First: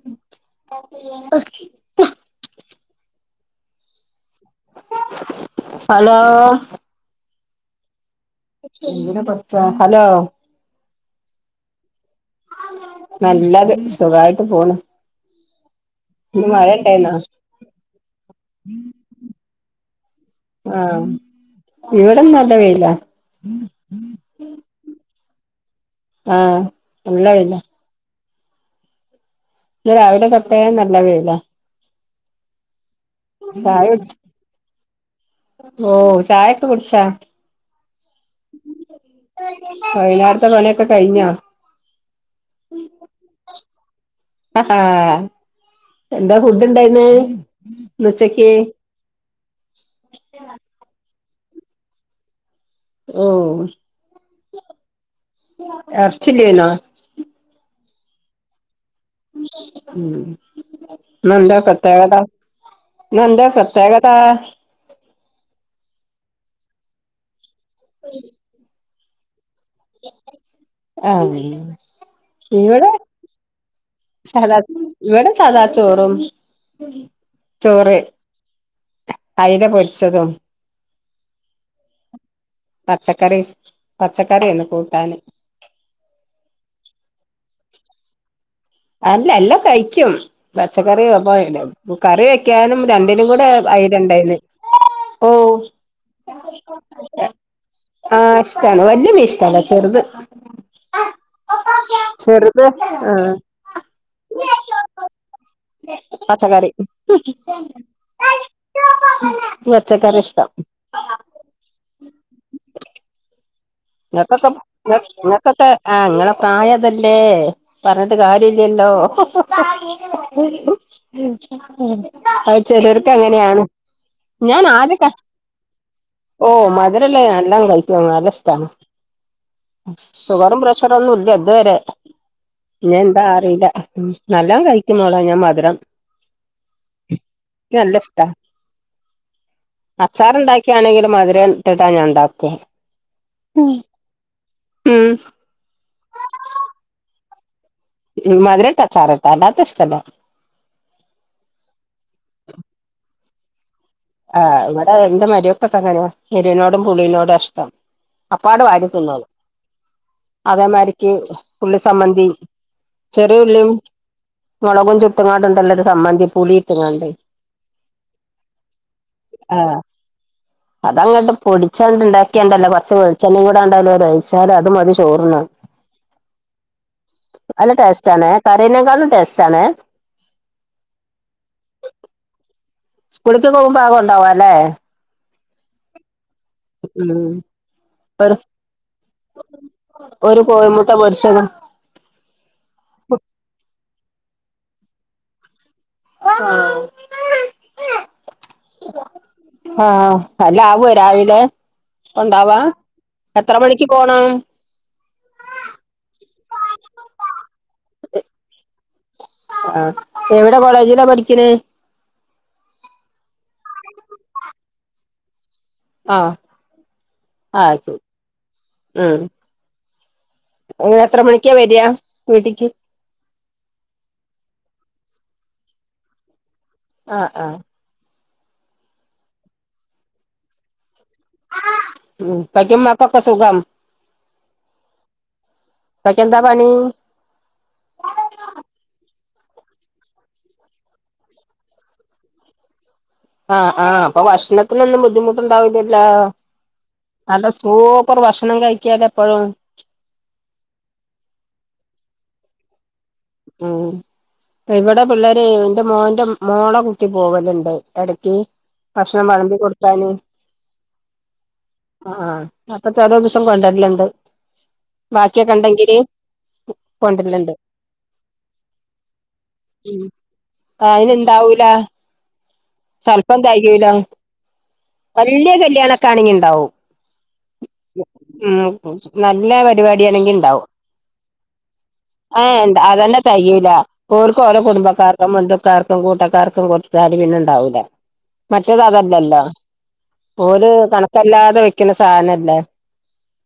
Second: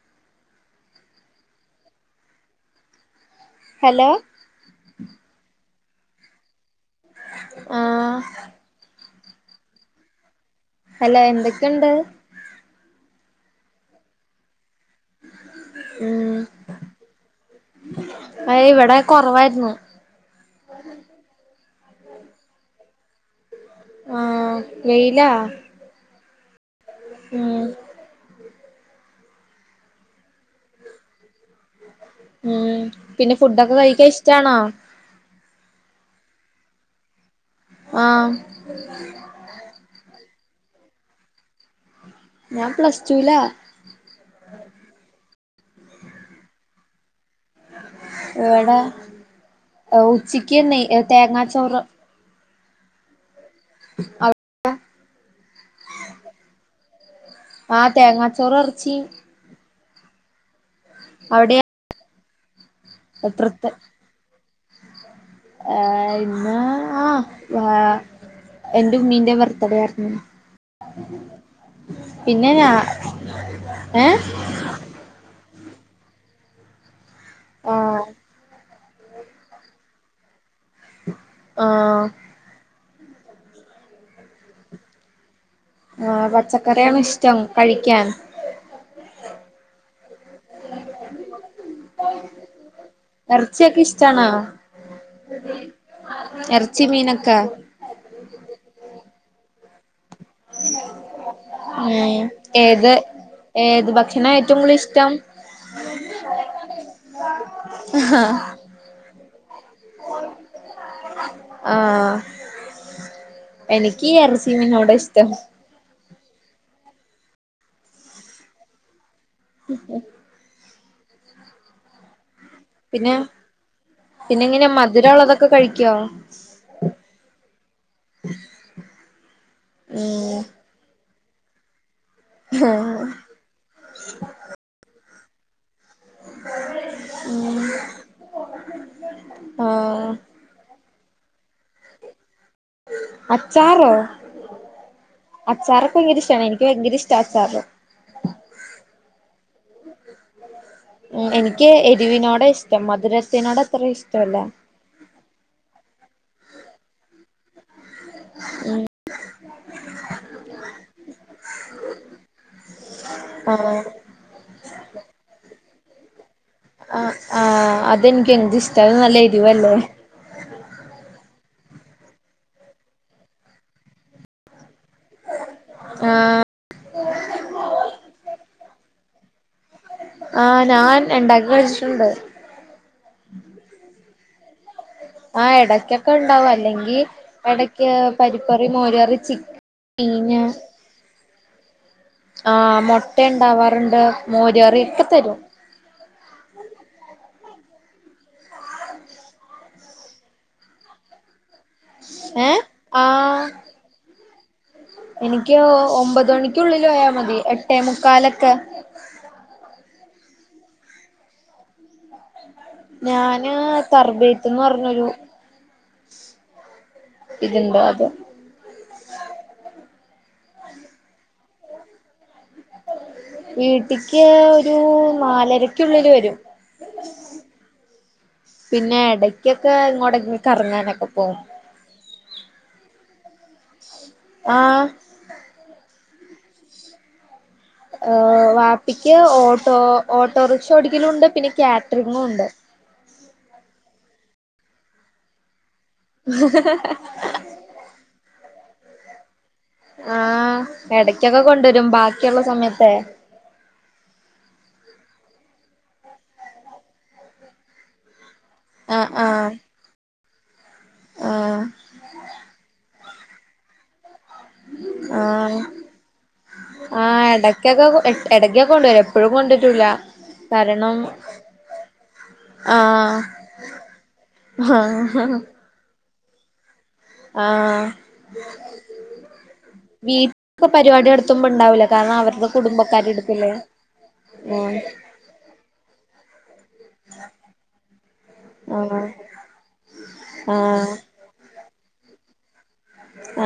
[inaudible] Hello hello ആഹ് എ പച്ച ഹലോ! ഹലോ എന്തൊക്കെയുണ്ട് നല്ലത് സുഖായിട്ട് പോണു ഉം ഇണ്ടായിന്നോ അ ഇവിടെ കുറവായിരുന്നു ആഹ ഇവിടന്ന നല്ല വെയിലാ ആ വെയിലാ ആഹ നല്ല വെയ്ലാ ഉം ഇ രാവിലെ തൊട്ടേ നല്ല വെയിലാ ഉം പിന്നെ ഫുഡൊക്കെ ചായ കഴിക്കാൻ കുടിച്ച് ഇഷ്ടാണോ ഓ ചായിക്ക കുടിച്ചാ ആ ഉം വൈകുന്നേരത്തെ പണിയൊക്കെ കഴിഞ്ഞാ ഞാൻ പ്ലസ് ടുലാ ഹ എന്താ ഫുഡ് ഇണ്ടായിര്ന്ന് ഇവിടെ ഉച്ചക്ക് തേങ്ങാച്ചോറ് ഉം അ എർച്ചില്ലേനോ ആ തേങ്ങാച്ചോറ് എർച്ചിം ഇന്ന് എന്താ അവിടെയാ പ്രത്യേകത ഇന്ന് എന്താ പ്രത്യേകത ആ.. ആ ഇന്ന് ആ എന്റെ ഉമ്മീന്റെ ബർത്ത്ഡേ ആണ് ഉ ആഹ് പിന്നെ ഞാആ ഏഹ് സദാ ഇവിടെ സദാ ചോറും ചോറ് ആഹ് അയല പൊരിച്ചതും ആഹ പച്ചക്കറി പച്ചക്കറിന്ന് കൂട്ടാന് ആ പച്ചക്കറിയാണ് ഇഷ്ടം കഴിക്കാൻ അല്ല എല്ലാം കയിക്കും പച്ചക്കറി അപ്പോ വേണ്ടേ കറി വെക്കാനും രണ്ടിനും കൂടെ ഇറച്ചിയൊക്കെ ആയി ഇഷ്ടാണോ രണ്ടായിന്ന് ഇറച്ചി മീനക്ക ആഹ് ഇഷ്ടമാണ് വല്ല്യ മീന് ഇഷ്ടല്ല ചെറുത് ആ ചെറുത് ഏത് ആഹ് ഏത് ഭക്ഷണം ഏറ്റവും കൂടുതൽ ഇഷ്ടം പച്ചക്കറി പച്ചക്കറി ഇഷ്ടം ആഹ എനിക്ക് എറച്ചി മിനോടെ ഇഷ്ടം ആഹ അങ്ങളെ പ്രായതല്ലേ പറഞ്ഞിട്ട് കാര്യ ഇല്ലല്ലോ ഹ ഹാ മ് ആ ചെലർക്ക്‌ പിന്നെ അങ്ങനെയാണ് ഞാൻ ആദ്യയോക്കെ ക്കോ ഓ മധുരല്ലേ എല്ലാം കഴിക്കുംവാ നല്ല ഇഷ്ടമാണ് ഉം ഷുഗറും പ്രഷറ് ഒന്നും ഇല്ല ഇതുവരെ ഇഞ് എന്താ അ അല്ല നല്ല കഴിക്കുന്നോളാ ഞാൻ മധുരം ക്ക് നല്ല ഇഷ്ട ആ അച്ചാറ് ഉണ്ടാക്കിയാണെങ്കിലും മധുരം ഇട്ടിട്ടാ ഞാൻ ഉണ്ടാക്കുക അച്ചാറോ ഉം അച്ചാറൊക്കെ ഭയങ്കര ഇഷ്ടാണ് എനിക്ക് ഭയങ്കര ഇഷ്ടാ അച്ചാറോ ഇ മധുരം ഇട്ടാ അച്ചാറ് അല്ലാത്ത ഇഷ്ടല്ല ഉ എനിക്ക് എരിവിനോടാ ഇഷ്ടം മധുരത്തിനോട് അത്ര ഇഷ് ആഹ് ഇവിടെ എന്റെ മാരൊക്കൊക്കെ അങ്ങനെ യെരിവിനോടും പുളീനോടും ആ ഇഷ്ടം. അപ്പാട് വാരി തിന്നോളും. അതേമാരിക്ക് ഉള്ളി സംമ്മന്തിയും ചെറിയ ആ ഉള്ളിയും മുളകും ചുട്ടുങ്ങാട്ടണ്ടല്ലൊരു സമാന്തിപ്പൂളി ആ ആ അതെനിക്ക് എന്ത് ഇഷ്ട [unintelligible] ആഹ് അതങ്ങട്ട് പൊടിച്ചാണ്ട്ണ്ടാക്കിയണ്ടല്ല കുറച്ച് വെളിച്ചെണ്ണയും കൂടെ ണ്ടായല് ഴിച്ചാല് അത് മതി ചോറുണ്ണാൻ. ആഹ് [inaudible] നല്ല ടേസ്റ്റ് ആണ് കറിനേകാളും ടേസ്റ്റ് ആണ്. ആ് ഞാൻ എണ്ടാക്കെ കഴിച്ചിട്ടുണ്ട്. സ്കൂളിക്ക് പോകുമ്പോ അത് കൊണ്ടോവാം ലേ. ആഹ് എടയ്ക്കൊക്കെ ഉണ്ടാവും അല്ലെങ്കി ഉം ഇടക്ക് ഒരു പരിപ്പറി, മോര്കറി ഒരു കോയിമുട്ട പൊരിച്ചത് ആ മുട്ട ഉണ്ടാവാറുണ്ട് മോര്കറി ഇപ്പ തരും. [unintelligible] ആഹ എല്ലാവോ രാവിലെ. ഉണ്ടാവാ ഏഹ് ആഹ് എത്ര മണിക്ക് പോണം. എനിക്ക് ഒമ്പത് മണിക്കുള്ളില് പോയാ മതി എട്ടേ മുക്കാലൊക്കെ. ആ എവിടെ കോളേജിലാ പഠിക്കണേ? [inaudible] ഞാന് തർബീത്ത്ന്ന് പറഞ്ഞൊരു ആഹ് ഇതുണ്ട് ആശരി. അത് ഉം പിന്നെത്ര മണിക്കാ വരാ വീട്ടിക്ക്? വീട്ടിക്ക് ഒരു നാലരക്കുള്ളില് വരും. ആഹ് ആഹ് പിന്നെ എടയ്ക്കൊക്കെ ങ്ങോട്ടങ്കിലും കറങ്ങാനൊക്കെ പോകും. ഉം പ്പക്യുമ്മാക്കുക്കെസുഖം. ആഹ് പ്പാക്ക് എന്താ പണി? ഹ് വാപ്പിക്ക് ഓട്ടോ ഓട്ടോറിക്ഷ ഓടിക്കലൂണ്ട് പിന്നെ കാറ്റ്റിങ്ങും ഉണ്ട്. ആഹ് ആഹ് അപ്പൊ ഭക്ഷണത്തിനൊന്നും ബുദ്ധിമുട്ടുണ്ടാവുലല്ലോ? നല്ല സൂപ്പർ ഭക്ഷണം കഴിക്കാലോ എപ്പഴും? ആഹ് എടക്കൊക്കെ കൊണ്ടുരും ബാക്കിയുള്ള സമയത്തെ. ഉം ഇവിടെ പിള്ളേര്ന്റെ മോന്റെ മോളെ കുട്ടി പോകല്ണ്ട് എടക്ക് ആഹ് ഭക്ഷണം ആഹ് വെളമ്പി കൊടുക്കാന്. ആഹ് ആ അപ്പോ ചെലോ ദിസം കൊണ്ടര്ല്ണ്ട്. ആഹ് ആ കൊണ്ടരലുണ്ട് എടക്കെക്കെ കൊ എടയ്ക്കൊക്കെണ്ടരും എപ്പഴും കൊണ്ട് ഉം അയിന്ണ്ടാവൂല. ആഹ് ചെല്പം തെകയൂല ആഹ് വല്ല്യ കല്യാണൊക്കാണെങ്കി ണ്ടാവും. ആഹ നല്ല പരിപാടിയാണെങ്കി വീട്ടി ഉണ്ടാവും [inaudible] പരിപാടിനടത്തുമ്പോ ഇണ്ടാവൂല കാരണം അവർ ഏ അതന്നെ തെകയൂല. ഓർക്ക് ഓര്ടെ ആഹ് കുടുംബക്കാർക്കും, ബന്ധുക്കാർക്കും, കൂട്ടക്കാർക്കും കൊടുത്താൽ പിന്നെണ്ടാവൂല. മറ്റേത് ആഹ് അതല്ലല്ലോ ഓല് ആഹ് കണക്കല്ലാതെ വെക്ക്ണ സാധനല്ലേ.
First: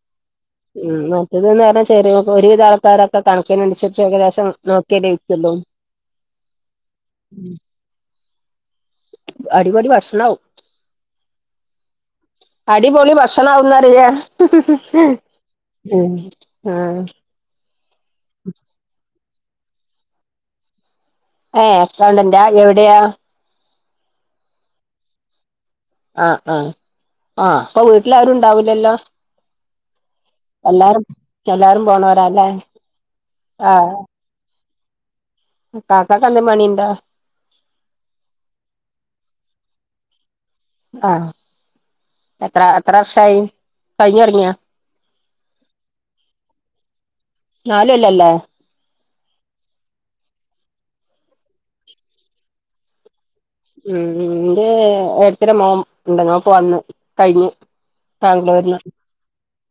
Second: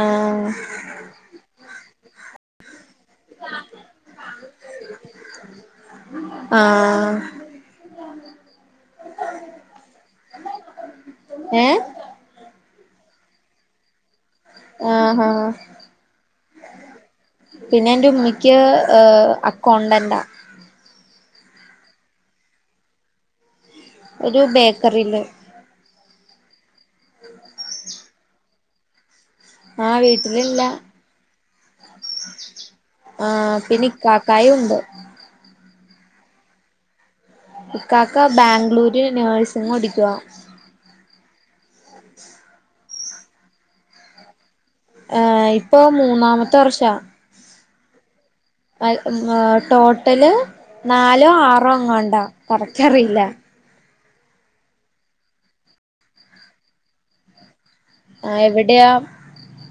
ആഹ് ഉം മറ്റേത് നേരം ചെറിയ ഒരുവിധ ആൾക്കാരൊക്കെ കണക്കിനനുസരി ഏകദേശം നോക്കിയല്ലേ വെക്ക്യള്ളൂ. ആഹ് [inaudible] അടിപൊളി ഭക്ഷണാവും ഏഹ് അടിപൊളി ഭക്ഷണവുന്നറിയാ ആഹ് ആഹ് ഉം ആഹ് പിന്നെ എന്റുമ്മിക്ക് ആഹ് അക്കൗണ്ടന്റ ഏ എക്കൗണ്ടന്റാ എവിടെയാ ഒരു ബേക്കറിയില് ആഹ് ആഹ് ആ അപ്പൊ വീട്ടിൽ ആരും ഉണ്ടാവൂലല്ലോ ആ വീട്ടിലില്ല എല്ലാരും എല്ലാരും പോണോ ആഹ് പിന്നെ ഇക്കാക്കായുണ്ട് കാക്കക്ക് എന്തേ പണിണ്ടേ ഇക്കാക്ക ബാംഗ്ലൂര് നേഴ്സിങ് പഠിക്കുവാ ആഹ് എത്ര എത്ര വർഷായി കയിഞ്ഞ് തുടങ്ങിയേ ഏ ഇപ്പോ മൂന്നാമത്തെ വർഷാ നാല് കൊല്ലല്ലേ ടോട്ടല് നാലോ ആറോ അങ്ങണ്ട കറക്റ്റ് അറിയില്ല ഉം ഉം ഇന്റെ ഏട്ടത്തിടെ മോൻ ണ്ട് ഓൻ ഇപ്പോവന്നു കയിഞ്ഞു ആ ബാംഗ്ലൂരിൽ എവിടെയാ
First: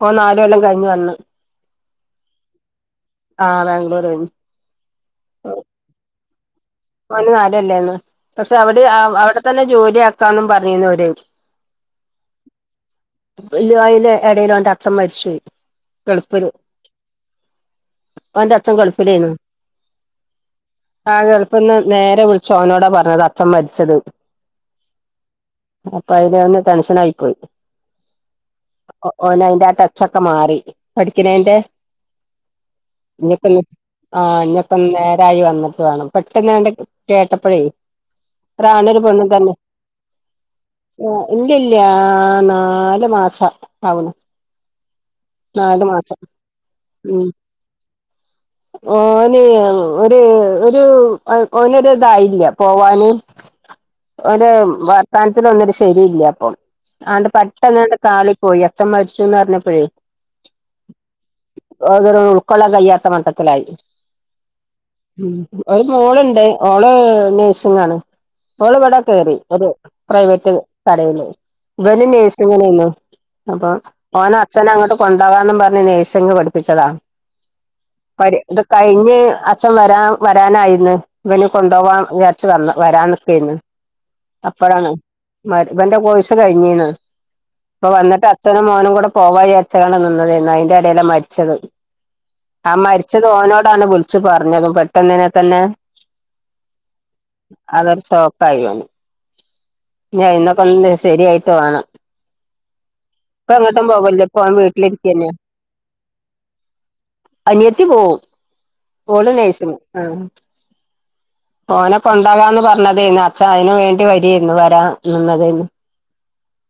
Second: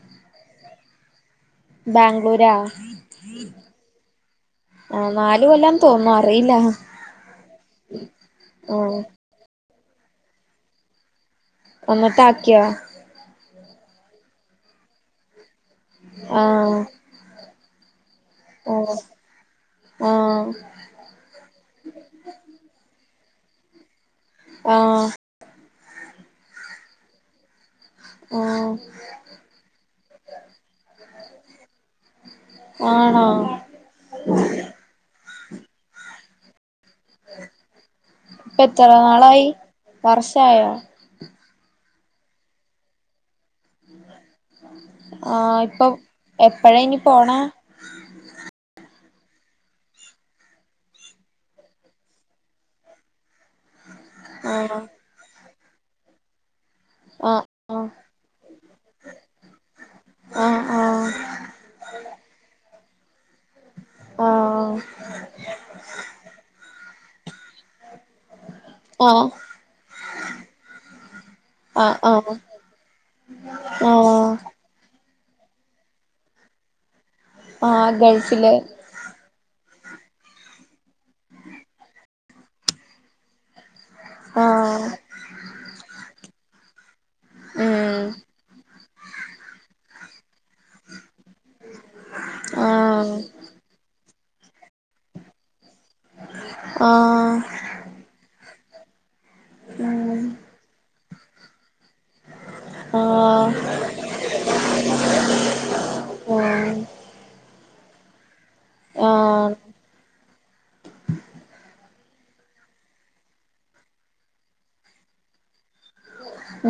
ഓൻ നാലുകൊല്ലം കയിഞ്ഞ് വന്ന് ബാംഗ്ലൂരാ ആഹ് ബാംഗ്ലൂർ ആ നാല് കൊല്ലാന്ന് തോന്നുന്നു അറിയില്ല ഓന് നാല് കൊല്ലെനി പക്ഷെ ആ അവിടെ അവിടെ തന്നെ ജോലി ആക്കാന്ന് പറഞ്ഞീനി ഒൽ ന്നിട്ട് ആക്കിയോ ഇല്ല അതിന്റെ എടിൽ ഓന്റെ അച്ഛൻ മരിച്ചോയി ആ ഗൾഫില് ആ ഓന്റെ അച്ഛൻ ഗൾഫിൽലേനി ആ ആ ഗൾഫിന്ന് നേരെ വിളിച്ച് ഓനോടാ പറഞ്ഞത് അച്ഛൻ മരിച്ചത് ആ അപ്പോ അയിലൊന്ന് ടെൻഷനായി പോയി മം ഓനയിന്റെ ആ ടെച്ചൊക്കെ മാറി പഠിക്കിനേന്റെ ആ ആണോ ഇഞ്ഞിപ്പം ആ ഇന്നിപ്പം നേരായി വന്നിട്ട് വേണം പെട്ടന്നാണ്ട് കേട്ടപ്പഴേ ഇപ്പ എത്ര ഒരാണും ഒരു പെണ്ണും നാളായി തന്നെ വർഷായോ ആ ഇല്ലല്ല്യ ആ നാലു മാസം ആവ്ണ് ആ ഇപ്പൊ എപ്പഴാ ഇനി ഉം പോണേ ഓന് ഒര് ഒരു ഓനെ ഒര് ഇതായില്ല പോവാന് [inaudible] ഓന്റേ ആഹ് വർത്താനത്തിലൊന്നും ശെരില്ല്യപ്പോ ആണ്ട് ആഹ് പെട്ടന്നണ്ട് കാളി പോയി അച്ഛൻ മരിച്ചൂന്നറഞ്ഞപ്പയേ ആഹ് ആഹ് ഓനൊരു ഉൾക്കൊളാൻ കയ്യാത്ത മട്ട ട്ടത്തിലായി ഉം ഒരു മോളുണ്ട് ഓള് നഴ്സിംഗ് ആണ് ഓള് ഇവിടെ ആഹ് ആഹ് കേറി ഒരു പ്രൈവറ്റ് കടേയില് ഇവെന് ആഹ് നഴ്സിങ്ങിനേനു അപ്പൊ ആഹ് ആഹ് ആഹ് ഓനെ അച്ഛനങ്ങോട്ട് കൊണ്ടവാന്നും പറഞ്ഞ് നേഴ്സിംഗ് പഠിപ്പിച്ചത ആഹ് പ ഗൾഫില് ഇത് കഴിഞ്ഞ് ആ ച്ചൻ വരാ വരാനായിന്ന് ഇവനെ കൊണ്ടോവ്വാൻ വിചാരിച്ച് വന്ന് വരാന്നിക്കേയ്ന്ന് അപ്പഴാണ് ആഹ് മ വന്റെ കോയ്സ് കഴിഞ്ഞീണ് പ്പൊ ഉം വന്നിട്ട് അച്ഛനും മോനും കൂടെ പോവ വിജരിച്ചണ് അതിന്റെ ഇടയിലാണ് മരിച്ചത് ആ ആഹ് മരിച്ചതോനോടാണ് വിള്ച്ച് പറഞ്ഞതും പെട്ടെന്നിനെ തന്നെ ആഹ അതൊരു ഷോക്കായി ഓന് ഉം ഇഞ്ഞ് അയിന്നൊക്കെ ഒന്ന് ശെര്യായിട്ട് വേണം ആഹ പ്പങ്ങട്ടും പോവല്ല്യ പ്പോൻ വീട്ടിലിരിക്കെന്ന്യാ ഉം അനിയത്തി പോവും, ഓള് ആഹ് നേഴ്സിംഗ് ആ ഓന കൊണ്ടാവാന്ന് പർഞ്ഞതേന്നു അച്ഛ അയിന് വേണ്ടി വര്യേന്നു ര നിന്നതേനു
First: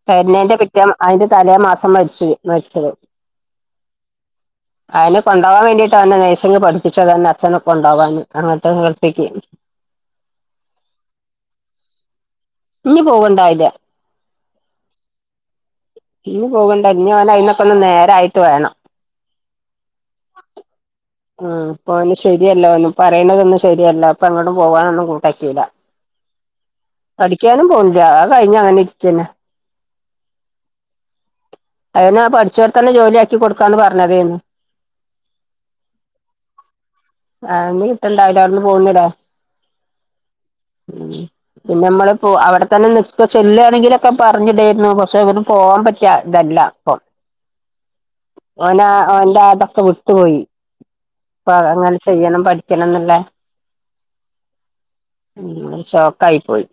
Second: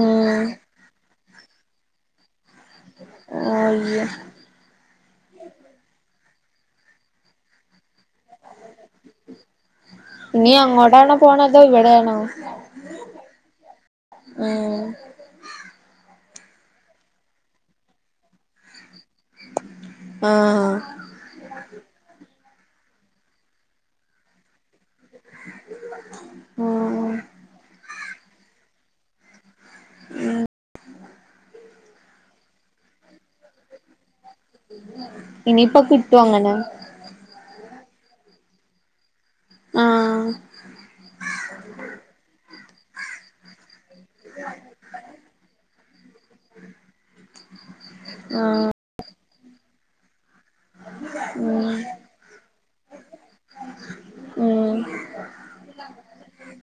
ഉം വെര്നേന്റെ പിറ്റേ അയിന്റെ തലേ മാസം മര്‌ചോയ്, മരിച്ചത് ആയ്യ. അയിനെ കൊണ്ടോവാ വേണ്ടീട്ടാണ് നേഴ്സിങ് പഠിപ്പിച്ചതെന്നെ അച്ഛനെ കൊണ്ടോവാന് അങ്ങോട്ട് ഗൾഫീക്കി നി അങ്ങോടാണോ പോണതോ ഇവിടേണോ? ഞ് പോവ്ണ്ടായില്ല്യ. ഏഹ്. ഞ് പോക്ണ്ട ഇഞ് ഓന് അയിന്നൊക്കൊന്ന് നേരായിട്ട് വേണം. ആഹ്. ആഹ് പ്പോന് ശെര്യല്ല ഓന് പറിണതൊന്നും ശെരിയല്ല പ്പെങ്ങട്ടും പോവാനൊ ന്നും കൂട്ടാക്കില്ല ഉം പഠിക്ക്യാനും പോണ്ല്ല്യ ആ കഴിഞ്ഞങ്ങനെ ഇരിക്കെന്നെ. അയിനാ പട്ച്ചോട്ത്തന്നെ ജോല്യാക്കി കൊട്ക്കാന്ന് പറഞ്ഞതേന്ന്. ഇനീപ്പൊ കിട്ടൊങ്ങനെ. ആഹ് നി കിട്ടണ്ടാവൂല്ല ഔട്ന്ന് പോന്ന്ലേ. ആഹ് പിന്നമ്മള് പോ അവടെതന്നെ നിക്ക ചെല്ലാണെങ്കി ക്കെ പറഞ്ഞിടേർന്നു പക്ഷെ വല് പോവാ പറ്റ്യ തല്ല പ്പൊ. ആഹ്. ഓനാ ഓൻ്റാതൊക്കെ വിട്ട് പോയി. ഉം. യ്യണം പഠിക്കണംന്നിള്ളേ. ഉം ഉം ഷോകായി പോയി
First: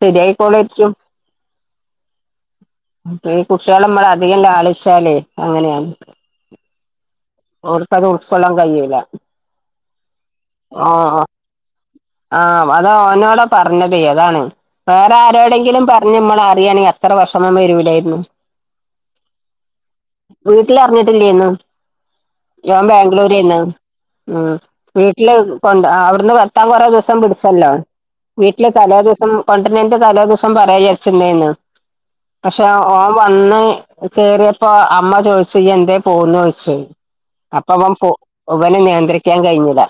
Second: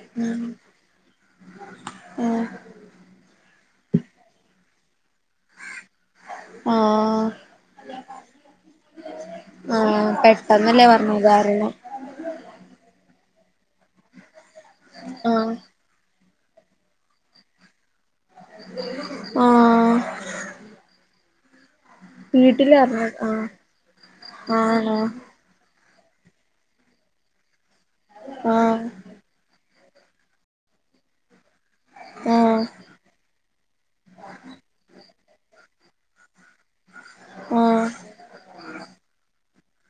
ശരിയായിക്കോ ളെര്ക്യും ഉം. ഈ കുട്ട്യളമ്മള് അധികം ലാളിച്ച ലേ അങ്ങനെയാണ്. ആഹ്. ഓർക്കത് ഉൾക്കൊള്ളാ കഴിയുല്ല ആഹ് പെട്ടെന്നല്ലേ പറഞ്ഞു ആഹ്. കാരണം ആഹ അത് ഓനോടാ പർഞ്ഞതേ അതാണ് ആഹ് വേറാരോടെങ്കിലും പർഞ്ഞ ഞ്ഞ് മ്മള് അറിയാണെ അത്രവഷമം വരുലേ മ് ആഹ് വീട്ട്ലർഞ്ഞിട്ടില്ലേന്നു. വീട്ടില് ജോ പറഞ്ഞു ആഹ് ബാംഗ്ലൂരേന്ന് ഉം ആണോ വീട്ട്ല് ഒണ്ട് അ അവ്ടുന്ന് വെത്താ കൊറേ ദിവസം പിടിച്ചല്ലോ, വീട്ടില് ആഹ് തലേ ദിവസം. കൊണ്ടര്നേന്റ് തലേ ദൊവസം പറ്യാ ജാര്ച്ച്ന്നേന്നു. ആഹ് പക്ഷെ ഓൻ വന്ന് കേറ്യപ്പോ അമ്മ ചോയ്ച്ച് ച്ച് യെന്തേ പോന്നോയ്ച്. ആഹ് അപ്പവം പോ വന് നിയന്ത്രിക്കാൻ കഴിഞ്ലാ.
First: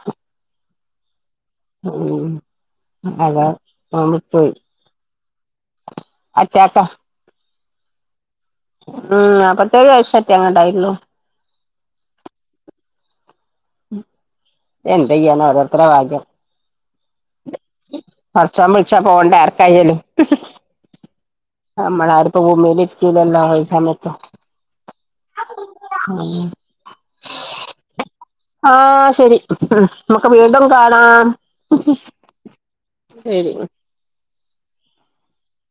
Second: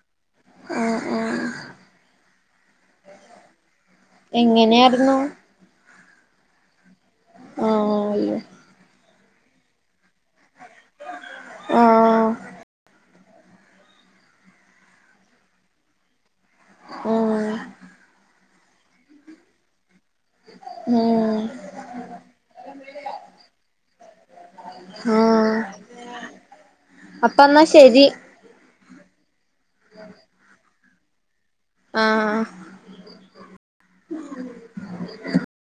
ആഹ് ആഹ് ഉം അതാ [unintelligible] പോയ്. ഞാരുന്നു. അറ്റാക്കാ. ആഹ. ഉം ന്നാപ്പത്തെേഴ് വയശ്ശറ്റ ങ്ങാണ്ടായിള്ളൂ. ആഹ്. എന്തെയ്യാനാ ഒരോരുത്തര ഭാഗ്യം. ഉം. പട്ചോം ബുൾച്ചാ പോണ്ടേ ആർക്കായാലും. ഉം. അമ്മളാരുപ്പ ഭൂമീലിര്കൂലല്ലോ [unintelligible] സമയത്ത്. ആഹ അപ്പ എന്നാ ശരി ആഹ ശരി ഉം ഇമ്മക്ക് വീണ്ടും കാണാം ആഹ് ശരി